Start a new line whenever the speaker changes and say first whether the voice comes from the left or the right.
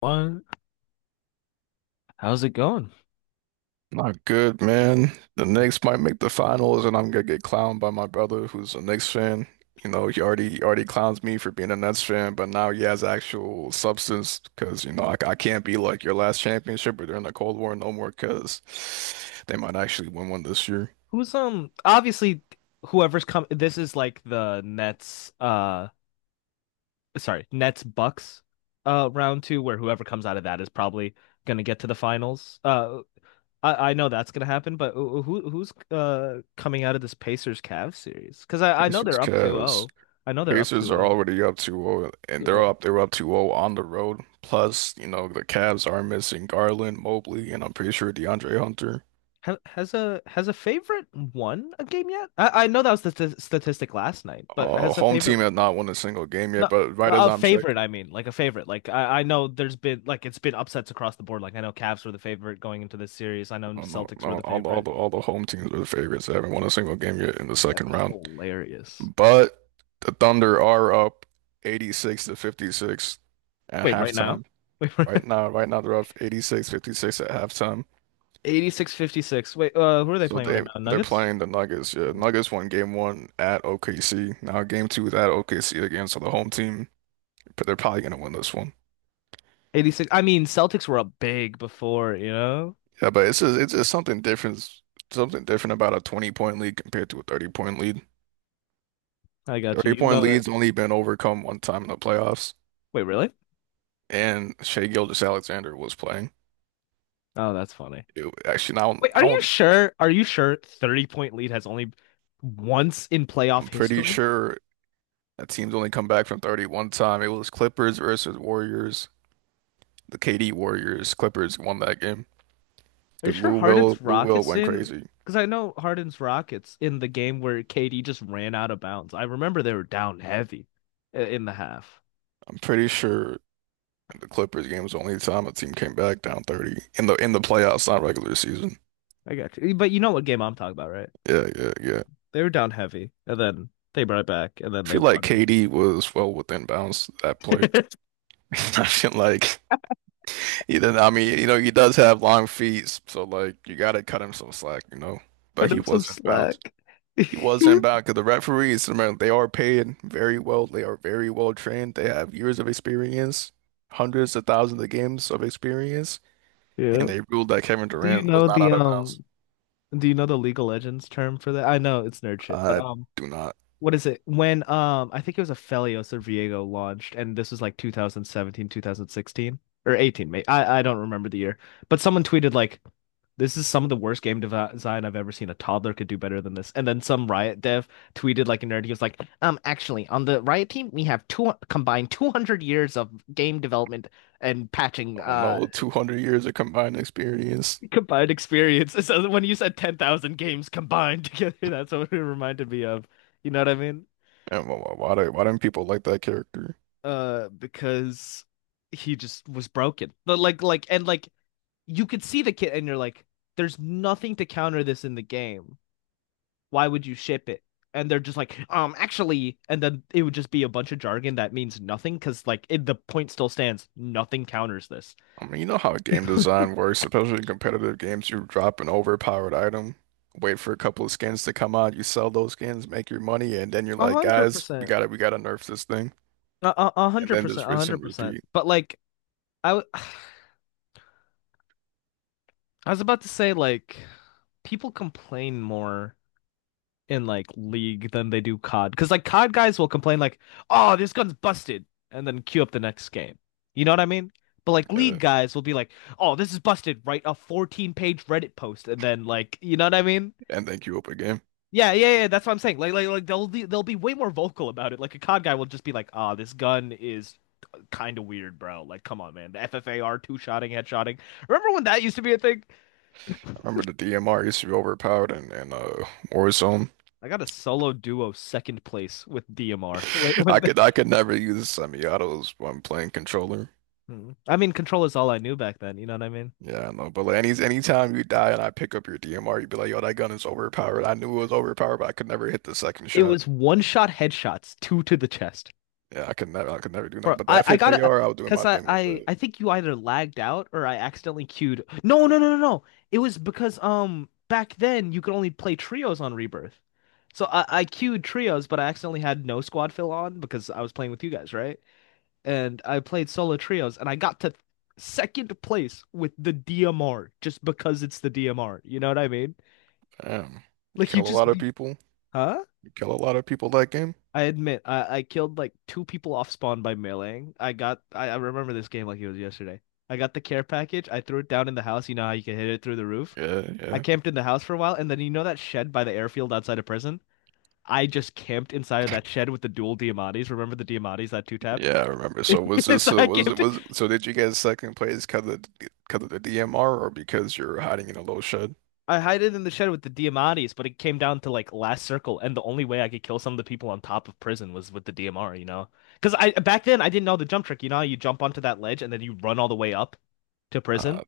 left: Well, how's it going?
right: Not good, man. The Knicks might make the finals, and I'm gonna get clowned by my brother, who's a Knicks fan. You know, he already clowns me for being a Nets fan, but now he has actual substance because you know I can't be like your last championship or during the Cold War no more because they might actually win one this year.
left: Who's obviously whoever's come, this is like the Nets, sorry, Nets Bucks, round two, where whoever comes out of that is probably gonna get to the finals. I know that's gonna happen, but who's coming out of this Pacers Cavs series? 'Cause I know
right: Pacers,
left: they're up two
right: Cavs.
left: zero. I know they're up two
right: Pacers are
left: zero.
right: already up 2-0, and
left: Yeah.
right: they're up 2-0 on the road. Plus, you know, the Cavs are missing Garland, Mobley, and I'm pretty sure DeAndre Hunter.
left: Ha has a favorite won a game yet? I know that was the st statistic last night, but
right: Uh,
left: has a
right: home
left: favorite?
right: team has not won a single game
left: No,
right: yet, but right as
left: a
right: I'm
left: favorite,
right: checking,
left: I mean, like a favorite. Like I know there's been like it's been upsets across the board. Like I know Cavs were the favorite going into this series. I know
right: oh, no,
left: Celtics were
right: no,
left: the
right: all the all
left: favorite.
right: the all the home teams are the favorites. They haven't won a single game yet in the
left: That's
right: second round.
left: hilarious.
right: But the Thunder are up 86 to 56 at
left: Wait, right now?
right: halftime.
left: Wait, right now?
right: Right now, right now they're up 86-56 at halftime.
left: 86 56. Wait, who are they
right: So
left: playing right
right: they
left: now?
right: they're
left: Nuggets?
right: playing the Nuggets. Yeah,
left: Yeah.
right: Nuggets won game one at OKC. Now game two is at OKC again. So the home team, but they're probably gonna win this one.
left: 86. I mean, Celtics were up big before, you know?
right: Yeah, but it's just something different about a 20 point lead compared to a 30 point lead.
left: I got you.
right: 30
left: You
right: point
left: know it.
right: lead's only been overcome one time in the playoffs,
left: Wait, really?
right: and Shea Gilgeous-Alexander was playing.
left: Oh, that's funny.
right: It- actually, now
left: Wait,
right: I
left: are you
right: don't,
left: sure? Are you sure 30 point lead has only once in
right: I'm
left: playoff
right: pretty
left: history?
right: sure that team's only come back from 30 one time. It was Clippers versus Warriors, the KD Warriors. Clippers won that game
left: Are you
right: because
left: sure
right: Lou Will
left: Harden's
right: Lou Will
left: Rockets
right: went
left: in?
right: crazy.
left: Because I know Harden's Rockets in the game where KD just ran out of bounds. I remember they were down heavy in the half.
right: I'm pretty sure the Clippers game was the only time a team came back down 30 in the playoffs, not regular season.
left: I got you. But you know what game I'm talking about, right?
right: Yeah, yeah, yeah.
left: They were down heavy, and then they brought it back, and then
right: I
left: they
right: feel like
left: won.
right: KD was well within bounds that play. I feel like either I mean, you know, he does have long feet, so like you gotta cut him some slack, you know. But
left: But
right: he
left: it's some
right: was in bounds.
left: slack.
right: He was in bounds because the referees, remember, they are paid very well. They are very well trained. They have years of experience, hundreds of thousands of games of experience,
left: Yeah.
right: and they ruled that Kevin
left: Do you
right: Durant was
left: know
right: not
left: the
right: out of bounds.
left: um? Do you know the League of Legends term for that? I know it's nerd shit, but
right: I do not.
left: what is it? When I think it was a Felios or Viego launched, and this was like 2017, 2016, or 18, maybe. I don't remember the year. But someone tweeted like this is some of the worst design I've ever seen. A toddler could do better than this. And then some Riot dev tweeted like a nerd. He was like, actually, on the Riot team, we have two combined 200 years of game development and patching
right: Oh
left: uh
right: no, 200 years of combined experience.
left: combined experience. So when you said 10,000 games combined together, that's what it reminded me of. You know what I mean?
right: And why don't people like that character?
left: Because he just was broken. But like you could see the kid and you're like there's nothing to counter this in the game. Why would you ship it? And they're just like, actually, and then it would just be a bunch of jargon that means nothing, cuz like it, the point still stands, nothing counters this.
right: I mean, you know how game design works, especially in competitive games. You drop an overpowered item, wait for a couple of skins to come out, you sell those skins, make your money, and then you're
left: A
right: like, guys, we
left: 100%.
right: gotta we gotta nerf this thing.
left: A
right: And
left: hundred
right: then
left: percent,
right: just
left: a
right: rinse
left: hundred
right: and
left: percent.
right: repeat,
left: But like I, w- I was about to say like people complain more in like League than they do COD. Because like COD guys will complain like, "Oh, this gun's busted," and then queue up the next game. You know what I mean? But like
right: uh,
left: League guys will be like, "Oh, this is busted." Write a 14-page Reddit post, and then like, you know what I mean?
right: and then queue up again.
left: Yeah, yeah, yeah. That's what I'm saying. Like they'll they'll be way more vocal about it. Like a COD guy will just be like, "Ah, this gun is kind of weird, bro. Like, come on, man. The FFAR two-shotting, headshotting. Remember when that used to be a thing?
right: I remember the DMR used to be overpowered and Warzone.
left: I got a solo duo second place with DMR when
right: I could I could never use semi-autos when playing controller.
left: Mm. I mean, control is all I knew back then. You know what I mean?
right: Yeah, I know. But like anytime you die and I pick up your DMR, you'd be like, yo, that gun is overpowered. I knew it was overpowered, but I could never hit the second
left: It
right: shot.
left: was one shot headshots, two to the chest.
right: Yeah, I could never do
left: Bro,
right: nothing. But the
left: I gotta,
right: FFAR, I was doing
left: Because
right: my
left: I,
right: thing with
left: I,
right: it.
left: I think you either lagged out or I accidentally queued. No, no, no, no, no. It was because, back then you could only play trios on Rebirth. So I queued trios, but I accidentally had no squad fill on because I was playing with you guys, right? And I played solo trios and I got to second place with the DMR just because it's the DMR. You know what I mean?
right: Damn,
left: Like
right: kill
left: you
right: a
left: just
right: lot of
left: be,
right: people.
left: huh?
right: You kill a lot of people that game.
left: I admit, I killed like two people off spawn by meleeing. I remember this game like it was yesterday. I got the care package. I threw it down in the house. You know how you can hit it through the roof.
right: Yeah,
left: I
right: yeah,
left: camped in the house for a while, and then you know that shed by the airfield outside of prison? I just camped inside of that shed with the dual Diamantes. Remember the Diamantes that two tapped?
right: yeah. I remember. So was this?
left: So
right: So
left: I
right: was it?
left: camped.
right: Was so? Did you get second place because of the DMR or because you're hiding in a low shed?
left: I hid it in the shed with the Diamantes, but it came down to like last circle, and the only way I could kill some of the people on top of prison was with the DMR, you know? Because I back then I didn't know the jump trick. You know, how you jump onto that ledge and then you run all the way up to
right: Uh,
left: prison?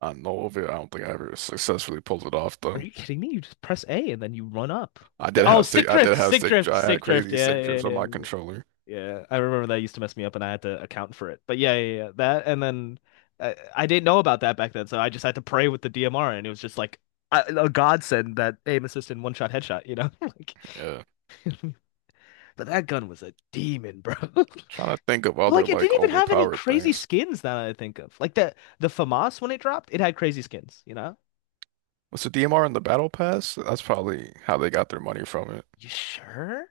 right: I know of it. I don't think I ever successfully pulled it off
left: Are
right: though.
left: you kidding me? You just press A and then you run up.
right: I did
left: Oh,
right: have
left: stick
right: stick. I
left: drift,
right: did have
left: stick
right: stick. Dri-
left: drift,
right: I had
left: stick drift.
right: crazy
left: Yeah,
right: stick
left: yeah,
right: drips
left: yeah.
right: on
left: Yeah.
right: my controller.
left: Yeah, yeah, I remember that used to mess me up and I had to account for it. But yeah, yeah, yeah. That and then I didn't know about that back then, so I just had to pray with the DMR and it was just like a godsend that aim assist and one-shot headshot, you know? Like
right: Yeah.
left: but that gun was a demon, bro.
right: Trying to think of other
left: Like it didn't
right: like
left: even have any
right: overpowered
left: crazy
right: things.
left: skins that I think of. Like the FAMAS when it dropped, it had crazy skins, you know?
right: Was the DMR in the Battle Pass? That's probably how they got their money from it.
left: You sure?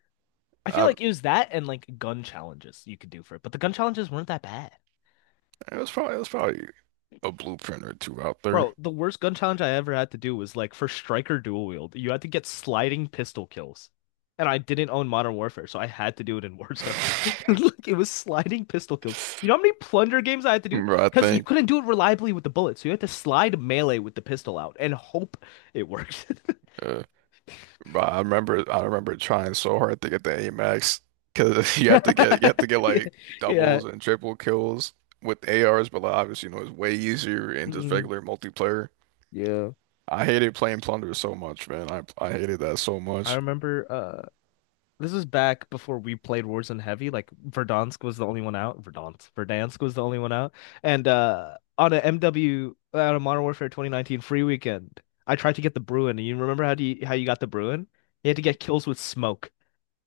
left: I feel
right: I,
left: like it was that and like gun challenges you could do for it, but the gun challenges weren't that bad.
right: it was probably a blueprint or two out there.
left: Bro, the worst gun challenge I ever had to do was like for Striker Dual Wield, you had to get sliding pistol kills. And I didn't own Modern Warfare, so I had to do it in Warzone. Look, it was sliding pistol kills. You know how many plunder games I had to do?
right: But I
left: Because you
right: think,
left: couldn't do it reliably with the bullets, so you had to slide melee with the pistol out and hope it worked.
right: uh, but I remember trying so hard to get the A Max because you have to get you have to get
left: Yeah.
right: like
left: Yeah.
right: doubles and triple kills with ARs, but like, obviously you know it's way easier in just
left: Mm,
right: regular multiplayer.
left: yeah.
right: I hated playing Plunder so much, man. I hated that so
left: I
right: much.
left: remember. This was back before we played Warzone heavy. Like Verdansk was the only one out. Verdansk, Verdansk was the only one out. And on a Modern Warfare 2019 free weekend, I tried to get the Bruin. And you remember how how you got the Bruin? You had to get kills with smoke,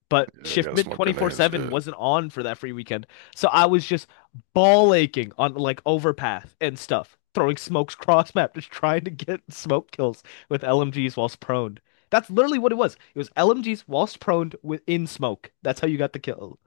left: but
right: Yeah, you gotta
left: Shiftment
right: smoke grenades.
left: 24/7
right: Yeah.
left: wasn't on for that free weekend. So I was just ball aching on like overpath and stuff, throwing smokes cross map, just trying to get smoke kills with LMGs whilst prone. That's literally what it was. It was LMGs whilst prone within smoke. That's how you got the kill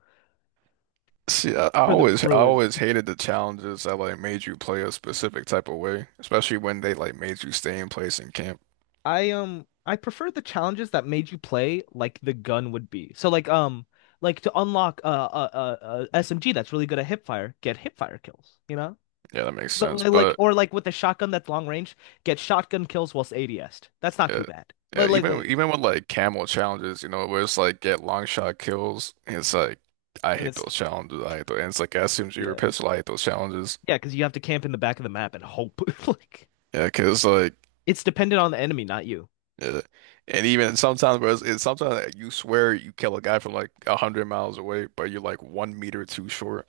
right: See, I, I
left: for the
right: always I
left: Bruin.
right: always hated the challenges that like made you play a specific type of way, especially when they like made you stay in place and camp.
left: I prefer the challenges that made you play like the gun would be. So like to unlock a SMG that's really good at hipfire, get hipfire kills, you know?
right: Yeah, that makes
left: But,
right: sense.
left: li- Like
right: But
left: or like with a shotgun that's long range, get shotgun kills whilst ads. That's not
right: yeah.
left: too bad.
right: Yeah, even even with like camel challenges, you know, where it's like get long shot kills, it's like I
left: And
right: hate
left: it's
right: those challenges. I hate those. And it's like as soon as you're a
left: yeah
right: pistol, I hate those challenges.
left: yeah because you have to camp in the back of the map and hope. Like
right: Yeah, 'cause like,
left: it's dependent on the enemy, not you.
right: yeah. And even sometimes, bro, you swear you kill a guy from like a hundred miles away, but you're like 1 meter too short,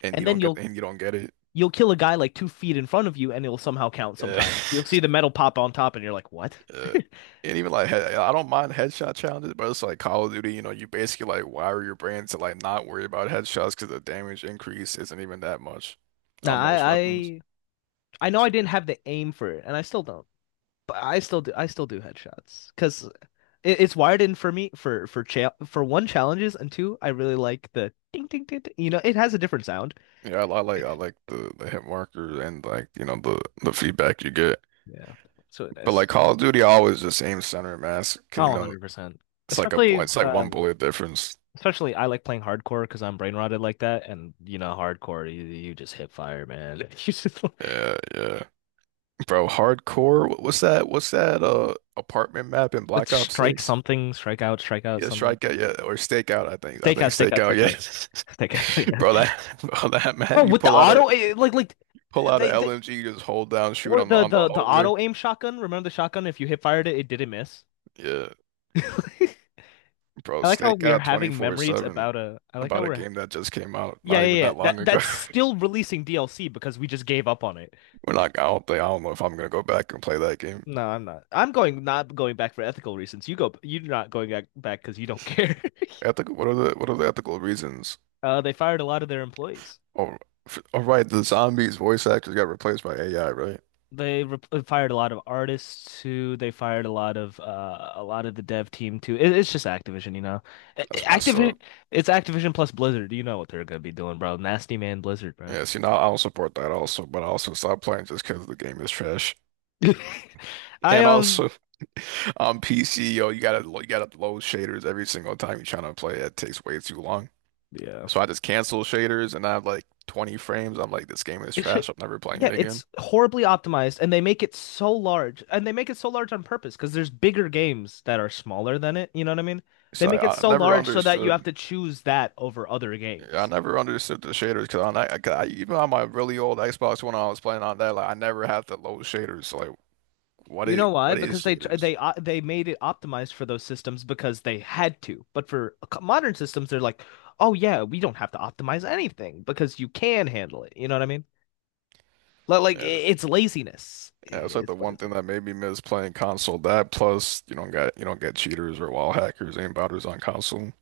right: and
left: And
right: you
left: then
right: don't get
left: you'll
right: and you don't get it.
left: you'll kill a guy like 2 feet in front of you, and it'll somehow count.
right: Yeah.
left: Sometimes you'll see the metal pop on top, and you're like, what?
right: Yeah. And even like, I don't mind headshot challenges, but it's like Call of Duty, you know, you basically like wire your brain to like not worry about headshots because the damage increase isn't even that much on
left: Nah,
right: most
left: I
right: weapons.
left: I I know I didn't have the aim for it, and I still don't. But I still do headshots because it's wired in for me for cha for one, challenges, and two, I really like the ding, ding, ding, ding. You know, it has a different sound.
right: Yeah, I like the hit marker and like you know the feedback you get.
left: Yeah, that's really
right: But
left: nice.
right: like Call of Duty, I always just aim center mass. 'cause,
left: Oh,
right: You know,
left: 100%. Especially
right: it's like one
left: um
right: bullet difference.
left: especially I like playing hardcore because I'm brain rotted like that and you know hardcore you just hit fire, man. You just
right: Yeah, yeah, bro. Hardcore. What's that? Apartment map in
left: let's
right: Black Ops
left: strike
right: 6?
left: something, strike out,
right: Yeah,
left: something like that.
right: strikeout, yeah, or stakeout. I think, I
left: Take
right: think
left: out, take out,
right: stakeout.
left: take out, take out.
right: Yeah,
left: Yeah.
right: bro, that map
left: Bro,
right: you
left: with the
right: pull out a
left: auto eh, eh, like they
right: LMG, you just hold down, shoot
left: or
right: on the
left: the,
right: on the
left: the the
right: hallway.
left: auto aim shotgun. Remember the shotgun? If you hit fired it, it didn't miss.
right: Yeah, bro,
left: I like how we are
right: stakeout
left: having memories
right: 24/7
left: about a. I like how
right: about a
left: we're.
right: game that just came out
left: Yeah,
right: not
left: yeah,
right: even
left: yeah.
right: that
left: That
right: long ago.
left: that's still releasing DLC because we just gave up on it.
right: We're not. I don't think. I don't know if I'm gonna go back and play that game.
left: No, I'm not. I'm going not going back for ethical reasons. You go. You're not going back back because you don't care.
right: Ethical. What are the ethical reasons?
left: They fired a lot of their employees.
right: Oh, oh, right. The zombies voice actors got replaced by AI, right?
left: They re fired a lot of artists too. They fired a lot of the dev team too. It's just Activision, you know.
right: That's messed up.
left: Activision, it's Activision plus Blizzard. You know what they're gonna be doing, bro. Nasty man Blizzard, bro.
right: Yeah. See, now I don't support that also, but I also stopped playing just because the game is trash.
left: I
right: And
left: um.
right: also on PC, yo, you gotta load shaders every single time you're trying to play. That takes way too long.
left: Yeah.
right: So I just cancel shaders and I have like 20 frames. I'm like, this game is
left: It should,
right: trash. I'm never playing
left: yeah,
right: it again.
left: it's horribly optimized, and they make it so large, and they make it so large on purpose because there's bigger games that are smaller than it. You know what I mean? They
right: So
left: make it
right: I, I
left: so
right: never
left: large so that you
right: understood.
left: have to choose that over other
right: I
left: games.
right: never understood the shaders because on that, 'cause even on my really old Xbox One, I was playing on that. Like I never had to load shaders. So like,
left: You know why?
right: what is
left: Because they tr-
right: shaders?
left: they made it optimized for those systems because they had to. But for modern systems, they're like, oh yeah, we don't have to optimize anything because you can handle it. You know what I mean? Li- Like, i-
right: Yeah,
left: it's laziness.
right: yeah, it's like
left: It's
right: the
left: what
right: one
left: is
right: thing
left: it?
right: that made me miss playing console. That plus you don't get cheaters or wild hackers, aim botters on console.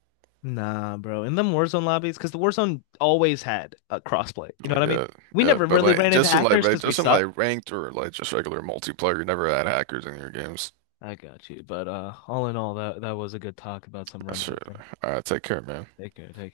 left: Nah, bro. In them Warzone lobbies, because the Warzone always had a crossplay. You know what
right: Like,
left: I mean?
right: yeah,
left: We
right: yeah,
left: never
right: but
left: really
right: like
left: ran into
right: just in like
left: hackers
right: ra-
left: because we
right: just in
left: suck.
right: like ranked or like just regular multiplayer, you never had hackers in your games.
left: I got you. But all in all, that was a good talk about some
right: That's true.
left: Remnant thing.
right: All right, take care, man.
left: Take care. Take care.